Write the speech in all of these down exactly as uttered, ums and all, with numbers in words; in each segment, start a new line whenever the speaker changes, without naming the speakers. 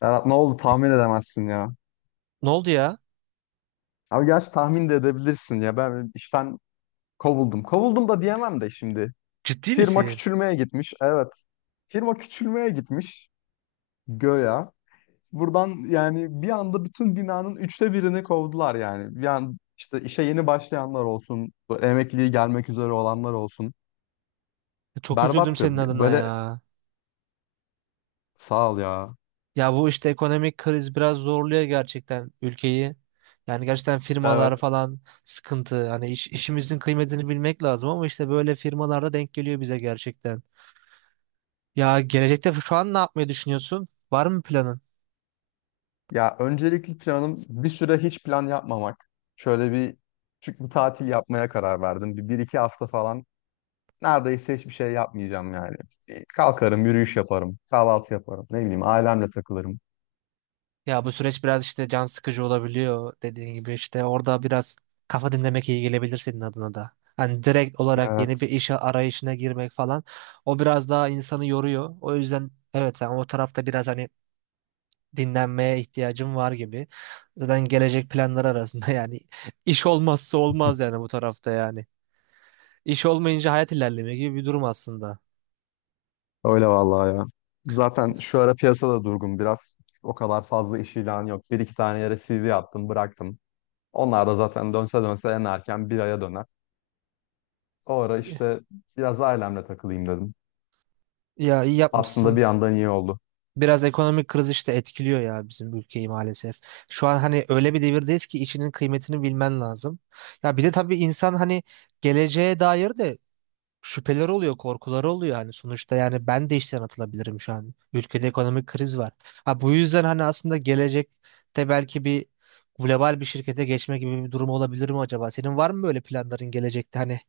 Serhat ne oldu tahmin edemezsin ya.
Ne oldu ya?
Abi gerçi tahmin de edebilirsin ya. Ben işten kovuldum. Kovuldum da diyemem de şimdi.
Ciddi
Firma
misin?
küçülmeye gitmiş. Evet. Firma küçülmeye gitmiş. Göya. Buradan yani bir anda bütün binanın üçte birini kovdular yani. Yani işte işe yeni başlayanlar olsun, bu Emekliliği gelmek üzere olanlar olsun.
Çok üzüldüm
Berbattı.
senin adına
Böyle
ya.
sağ ol ya.
Ya bu işte ekonomik kriz biraz zorluyor gerçekten ülkeyi. Yani gerçekten firmalar
Evet.
falan sıkıntı. Hani iş- işimizin kıymetini bilmek lazım ama işte böyle firmalarda denk geliyor bize gerçekten. Ya gelecekte şu an ne yapmayı düşünüyorsun? Var mı planın?
Ya öncelikli planım bir süre hiç plan yapmamak. Şöyle bir küçük bir tatil yapmaya karar verdim. Bir, bir iki hafta falan neredeyse hiçbir şey yapmayacağım yani. Bir Kalkarım, yürüyüş yaparım, kahvaltı yaparım. Ne bileyim ailemle takılırım.
Ya bu süreç biraz işte can sıkıcı olabiliyor dediğin gibi işte orada biraz kafa dinlemek iyi gelebilir senin adına da. Hani direkt olarak yeni
Evet.
bir işe arayışına girmek falan o biraz daha insanı yoruyor. O yüzden evet, sen o tarafta biraz hani dinlenmeye ihtiyacın var gibi. Zaten gelecek planlar arasında yani iş olmazsa olmaz yani bu tarafta yani. İş olmayınca hayat ilerlemiyor gibi bir durum aslında.
Öyle vallahi ya. Zaten şu ara piyasada durgun biraz. O kadar fazla iş ilanı yok. Bir iki tane yere C V yaptım, bıraktım. Onlar da zaten dönse dönse en erken bir aya döner. O ara işte biraz ailemle takılayım dedim.
Ya iyi
Aslında
yapmışsın.
bir yandan iyi oldu.
Biraz ekonomik kriz işte etkiliyor ya bizim ülkeyi maalesef. Şu an hani öyle bir devirdeyiz ki işinin kıymetini bilmen lazım. Ya bir de tabii insan hani geleceğe dair de şüpheler oluyor, korkuları oluyor hani sonuçta yani ben de işten atılabilirim şu an. Ülkede ekonomik kriz var. Ha bu yüzden hani aslında gelecekte belki bir global bir şirkete geçme gibi bir durum olabilir mi acaba? Senin var mı böyle planların gelecekte hani?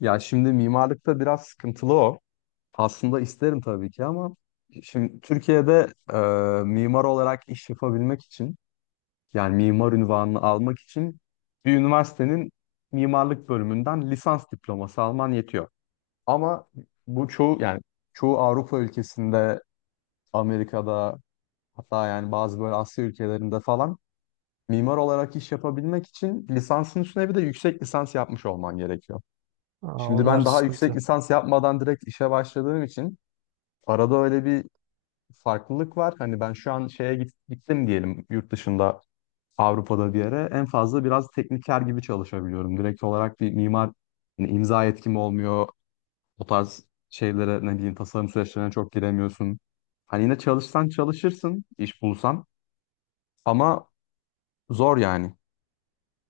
Ya şimdi mimarlıkta biraz sıkıntılı o. Aslında isterim tabii ki ama şimdi Türkiye'de e, mimar olarak iş yapabilmek için yani mimar unvanını almak için bir üniversitenin mimarlık bölümünden lisans diploması alman yetiyor. Ama bu çoğu yani çoğu Avrupa ülkesinde, Amerika'da hatta yani bazı böyle Asya ülkelerinde falan mimar olarak iş yapabilmek için lisansın üstüne bir de yüksek lisans yapmış olman gerekiyor.
Aa,
Şimdi
onlar
ben daha yüksek
sıkıntı.
lisans yapmadan direkt işe başladığım için arada öyle bir farklılık var. Hani ben şu an şeye git- gittim diyelim, yurt dışında Avrupa'da bir yere en fazla biraz tekniker gibi çalışabiliyorum. Direkt olarak bir mimar hani imza yetkim olmuyor. O tarz şeylere ne diyeyim, tasarım süreçlerine çok giremiyorsun. Hani yine çalışsan çalışırsın, iş bulsan ama zor yani.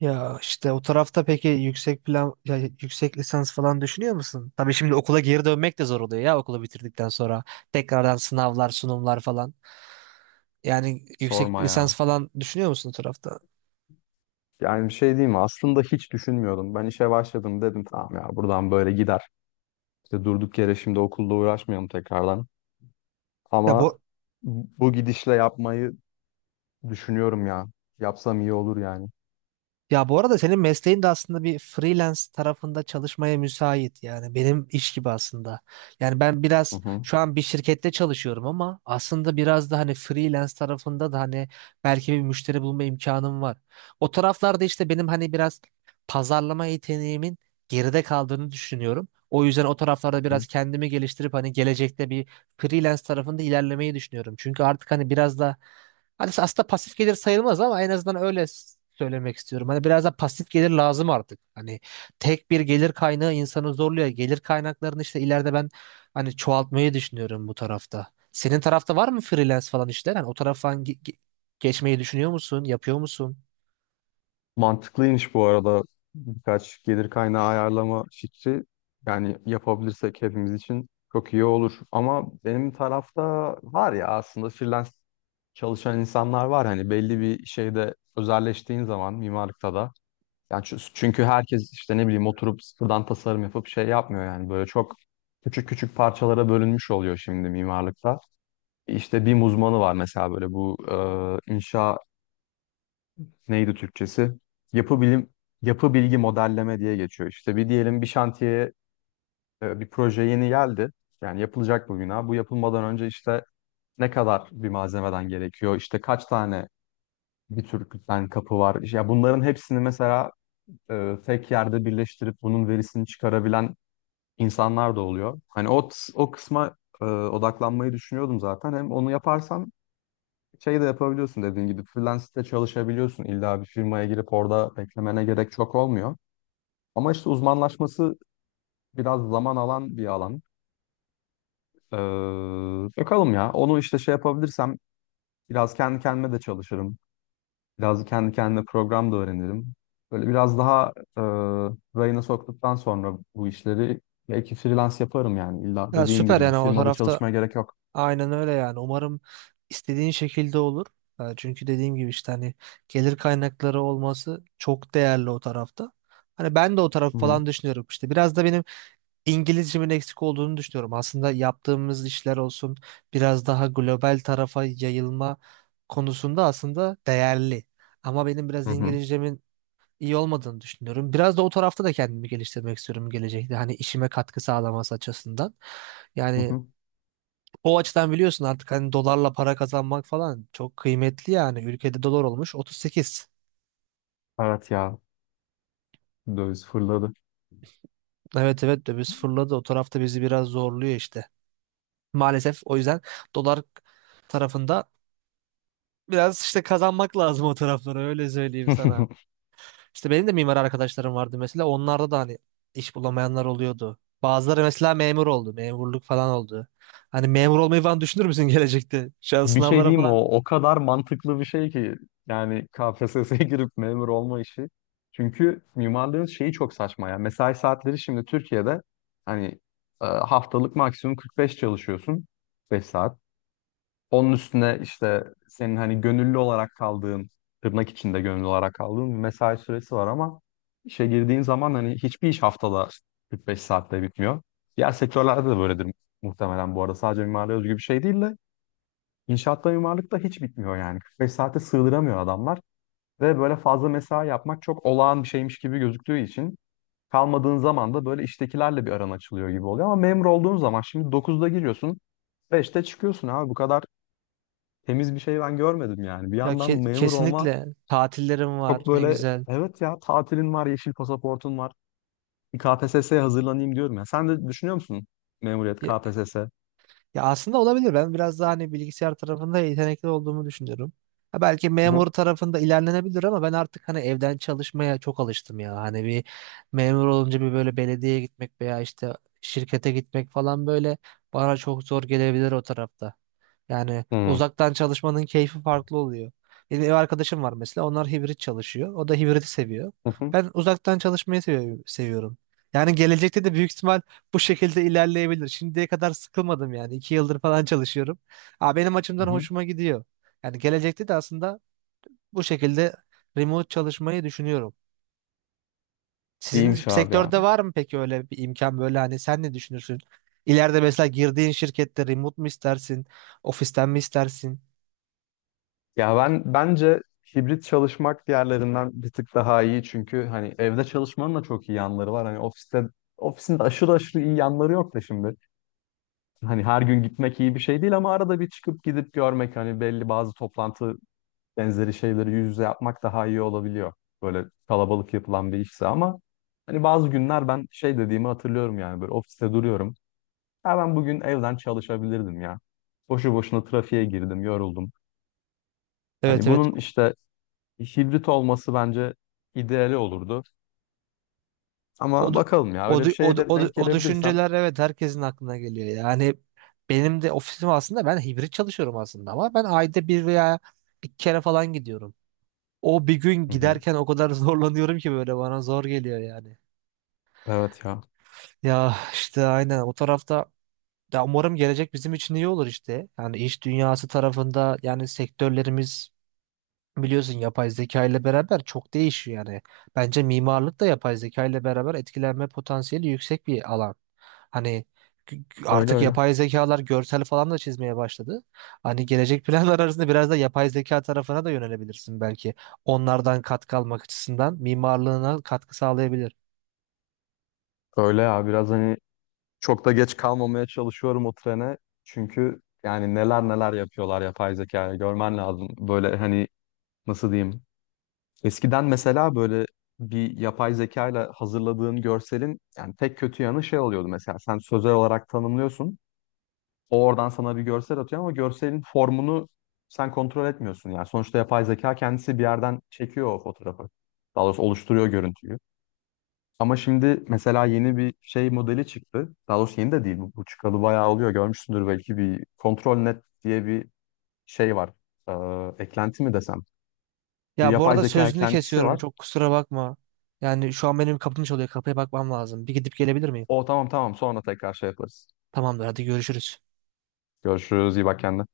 Ya işte o tarafta peki yüksek plan ya yüksek lisans falan düşünüyor musun? Tabii şimdi okula geri dönmek de zor oluyor ya okulu bitirdikten sonra. Tekrardan sınavlar, sunumlar falan. Yani yüksek
Sorma
lisans
ya.
falan düşünüyor musun o tarafta?
Yani bir şey diyeyim mi? Aslında hiç düşünmüyordum. Ben işe başladım dedim, tamam ya buradan böyle gider. İşte durduk yere şimdi okulla uğraşmayalım tekrardan.
Ya
Ama
bu
bu gidişle yapmayı düşünüyorum ya. Yapsam iyi olur yani.
Ya bu arada senin mesleğin de aslında bir freelance tarafında çalışmaya müsait yani benim iş gibi aslında. Yani ben
Hı
biraz
hı.
şu an bir şirkette çalışıyorum ama aslında biraz da hani freelance tarafında da hani belki bir müşteri bulma imkanım var. O taraflarda işte benim hani biraz pazarlama yeteneğimin geride kaldığını düşünüyorum. O yüzden o taraflarda
Hı.
biraz kendimi geliştirip hani gelecekte bir freelance tarafında ilerlemeyi düşünüyorum. Çünkü artık hani biraz da hani aslında pasif gelir sayılmaz ama en azından öyle s- söylemek istiyorum. Hani biraz da pasif gelir lazım artık. Hani tek bir gelir kaynağı insanı zorluyor. Gelir kaynaklarını işte ileride ben hani çoğaltmayı düşünüyorum bu tarafta. Senin tarafta var mı freelance falan işler? Hani o taraftan ge- ge- geçmeyi düşünüyor musun? Yapıyor musun?
Mantıklıymış bu arada birkaç gelir kaynağı ayarlama fikri. Yani yapabilirsek hepimiz için çok iyi olur. Ama benim tarafta var ya, aslında freelance çalışan insanlar var. Hani belli bir şeyde özelleştiğin zaman mimarlıkta da. Yani çü- çünkü herkes işte ne bileyim oturup sıfırdan tasarım yapıp şey yapmıyor yani, böyle çok küçük küçük parçalara bölünmüş oluyor şimdi mimarlıkta. İşte BİM uzmanı var mesela, böyle bu e, inşa, neydi Türkçesi? Yapı bilim yapı bilgi modelleme diye geçiyor. İşte bir diyelim, bir şantiye, e, bir proje yeni geldi. Yani yapılacak bu bina. Bu yapılmadan önce işte ne kadar bir malzemeden gerekiyor? İşte kaç tane bir tür kütlen kapı var? Ya bunların hepsini mesela e, tek yerde birleştirip bunun verisini çıkarabilen insanlar da oluyor. Hani o o kısma e, odaklanmayı düşünüyordum zaten. Hem onu yaparsan şey de yapabiliyorsun dediğin gibi, freelance'de çalışabiliyorsun. İlla bir firmaya girip orada beklemene gerek çok olmuyor. Ama işte uzmanlaşması biraz zaman alan bir alan. Ee, bakalım ya. Onu işte şey yapabilirsem biraz kendi kendime de çalışırım. Biraz kendi kendime program da öğrenirim. Böyle biraz daha e, rayına soktuktan sonra bu işleri belki freelance yaparım yani. İlla
Ya
dediğin
süper
gibi bir
yani o
firmada
tarafta
çalışmaya gerek yok.
aynen öyle yani. Umarım istediğin şekilde olur. Ha, çünkü dediğim gibi işte hani gelir kaynakları olması çok değerli o tarafta. Hani ben de o tarafı
Hı hı.
falan düşünüyorum. İşte biraz da benim İngilizcemin eksik olduğunu düşünüyorum. Aslında yaptığımız işler olsun biraz daha global tarafa yayılma konusunda aslında değerli. Ama benim biraz
Hı hı.
İngilizcemin iyi olmadığını düşünüyorum. Biraz da o tarafta da kendimi geliştirmek istiyorum gelecekte. Hani işime katkı sağlaması açısından.
Hı
Yani
hı.
o açıdan biliyorsun artık hani dolarla para kazanmak falan çok kıymetli yani. Ülkede dolar olmuş otuz sekiz.
Evet ya, döviz fırladı.
Evet, evet, döviz fırladı. O tarafta bizi biraz zorluyor işte. Maalesef o yüzden dolar tarafında biraz işte kazanmak lazım o taraflara öyle söyleyeyim sana. İşte benim de mimar arkadaşlarım vardı mesela onlarda da hani iş bulamayanlar oluyordu. Bazıları mesela memur oldu, memurluk falan oldu. Hani memur olmayı falan düşünür müsün gelecekte? Şu an
Bir şey
sınavlara
diyeyim mi?
falan.
o o kadar mantıklı bir şey ki yani K P S S'ye girip memur olma işi. Çünkü mimarlığın şeyi çok saçma ya. Mesai saatleri şimdi Türkiye'de hani e, haftalık maksimum kırk beş çalışıyorsun beş saat. Onun üstüne işte senin hani gönüllü olarak kaldığın, tırnak içinde gönüllü olarak kaldığın bir mesai süresi var, ama işe girdiğin zaman hani hiçbir iş haftada kırk beş saatte bitmiyor. Diğer sektörlerde de böyledir muhtemelen bu arada. Sadece mimariye özgü bir şey değil de inşaatta, mimarlıkta hiç bitmiyor yani. kırk beş saate sığdıramıyor adamlar ve böyle fazla mesai yapmak çok olağan bir şeymiş gibi gözüktüğü için kalmadığın zaman da böyle iştekilerle bir aran açılıyor gibi oluyor. Ama memur olduğun zaman şimdi dokuzda giriyorsun, beşte çıkıyorsun abi, bu kadar temiz bir şey ben görmedim yani. Bir
Ya
yandan
ke-
memur olma
kesinlikle tatillerim var
çok
ne
böyle,
güzel.
evet ya, tatilin var, yeşil pasaportun var. Bir K P S S'ye hazırlanayım diyorum ya. Sen de düşünüyor musun memuriyet, K P S S? Hı
Ya aslında olabilir. Ben biraz daha hani bilgisayar tarafında yetenekli olduğumu düşünüyorum. Ha belki
hı.
memur tarafında ilerlenebilir ama ben artık hani evden çalışmaya çok alıştım ya. Hani bir memur olunca bir böyle belediyeye gitmek veya işte şirkete gitmek falan böyle bana çok zor gelebilir o tarafta. Yani
Hı
uzaktan çalışmanın keyfi farklı oluyor. Benim ev arkadaşım var mesela. Onlar hibrit çalışıyor. O da hibriti seviyor.
hı.
Ben uzaktan çalışmayı seviyorum. Seviyorum. Yani gelecekte de büyük ihtimal bu şekilde ilerleyebilir. Şimdiye kadar sıkılmadım yani. iki yıldır falan çalışıyorum. Aa, benim açımdan
Hı hı.
hoşuma gidiyor. Yani gelecekte de aslında bu şekilde remote çalışmayı düşünüyorum. Sizin
İyiymiş abi ya.
sektörde var mı peki öyle bir imkan böyle hani sen ne düşünürsün? İleride mesela girdiğin şirkette remote mu istersin? Ofisten mi istersin?
Ya ben bence hibrit çalışmak diğerlerinden bir tık daha iyi, çünkü hani evde çalışmanın da çok iyi yanları var. Hani ofiste ofisin de aşırı aşırı iyi yanları yok da şimdi. Hani her gün gitmek iyi bir şey değil ama arada bir çıkıp gidip görmek, hani belli bazı toplantı benzeri şeyleri yüz yüze yapmak daha iyi olabiliyor. Böyle kalabalık yapılan bir işse. Ama hani bazı günler ben şey dediğimi hatırlıyorum yani, böyle ofiste duruyorum. Ha, ben bugün evden çalışabilirdim ya. Boşu boşuna trafiğe girdim, yoruldum.
Evet,
Hani
evet.
bunun işte hibrit olması bence ideali olurdu.
O,
Ama
du-
bakalım ya,
o,
öyle bir
du- o,
şeye
du-
de
o, du-
denk
O
gelebilirsem.
düşünceler evet herkesin aklına geliyor. Yani benim de ofisim aslında ben hibrit çalışıyorum aslında ama ben ayda bir veya iki kere falan gidiyorum. O bir gün
Hı hı.
giderken o kadar zorlanıyorum ki böyle bana zor geliyor yani.
Evet ya.
Ya işte aynen o tarafta ya umarım gelecek bizim için iyi olur işte. Yani iş dünyası tarafında yani sektörlerimiz biliyorsun yapay zeka ile beraber çok değişiyor yani. Bence mimarlık da yapay zeka ile beraber etkilenme potansiyeli yüksek bir alan. Hani g- g-
Öyle
artık
öyle.
yapay zekalar görsel falan da çizmeye başladı. Hani gelecek planlar arasında biraz da yapay zeka tarafına da yönelebilirsin belki. Onlardan katkı almak açısından mimarlığına katkı sağlayabilir.
Öyle ya, biraz hani çok da geç kalmamaya çalışıyorum o trene. Çünkü yani neler neler yapıyorlar yapay zekaya, görmen lazım. Böyle hani nasıl diyeyim? Eskiden mesela böyle bir yapay zeka ile hazırladığın görselin yani tek kötü yanı şey oluyordu, mesela sen sözel olarak tanımlıyorsun. O oradan sana bir görsel atıyor ama görselin formunu sen kontrol etmiyorsun. Yani sonuçta yapay zeka kendisi bir yerden çekiyor o fotoğrafı. Daha doğrusu oluşturuyor görüntüyü. Ama şimdi mesela yeni bir şey modeli çıktı. Daha doğrusu yeni de değil. Bu, bu çıkalı bayağı oluyor. Görmüşsündür belki, bir Control net diye bir şey var. Ee, eklenti mi desem? Bir
Ya bu
yapay
arada
zeka
sözünü
eklentisi
kesiyorum
var.
çok kusura bakma. Yani şu an benim kapım çalıyor kapıya bakmam lazım. Bir gidip gelebilir miyim?
O tamam, tamam, sonra tekrar şey yaparız.
Tamamdır, hadi görüşürüz.
Görüşürüz. İyi bak kendine.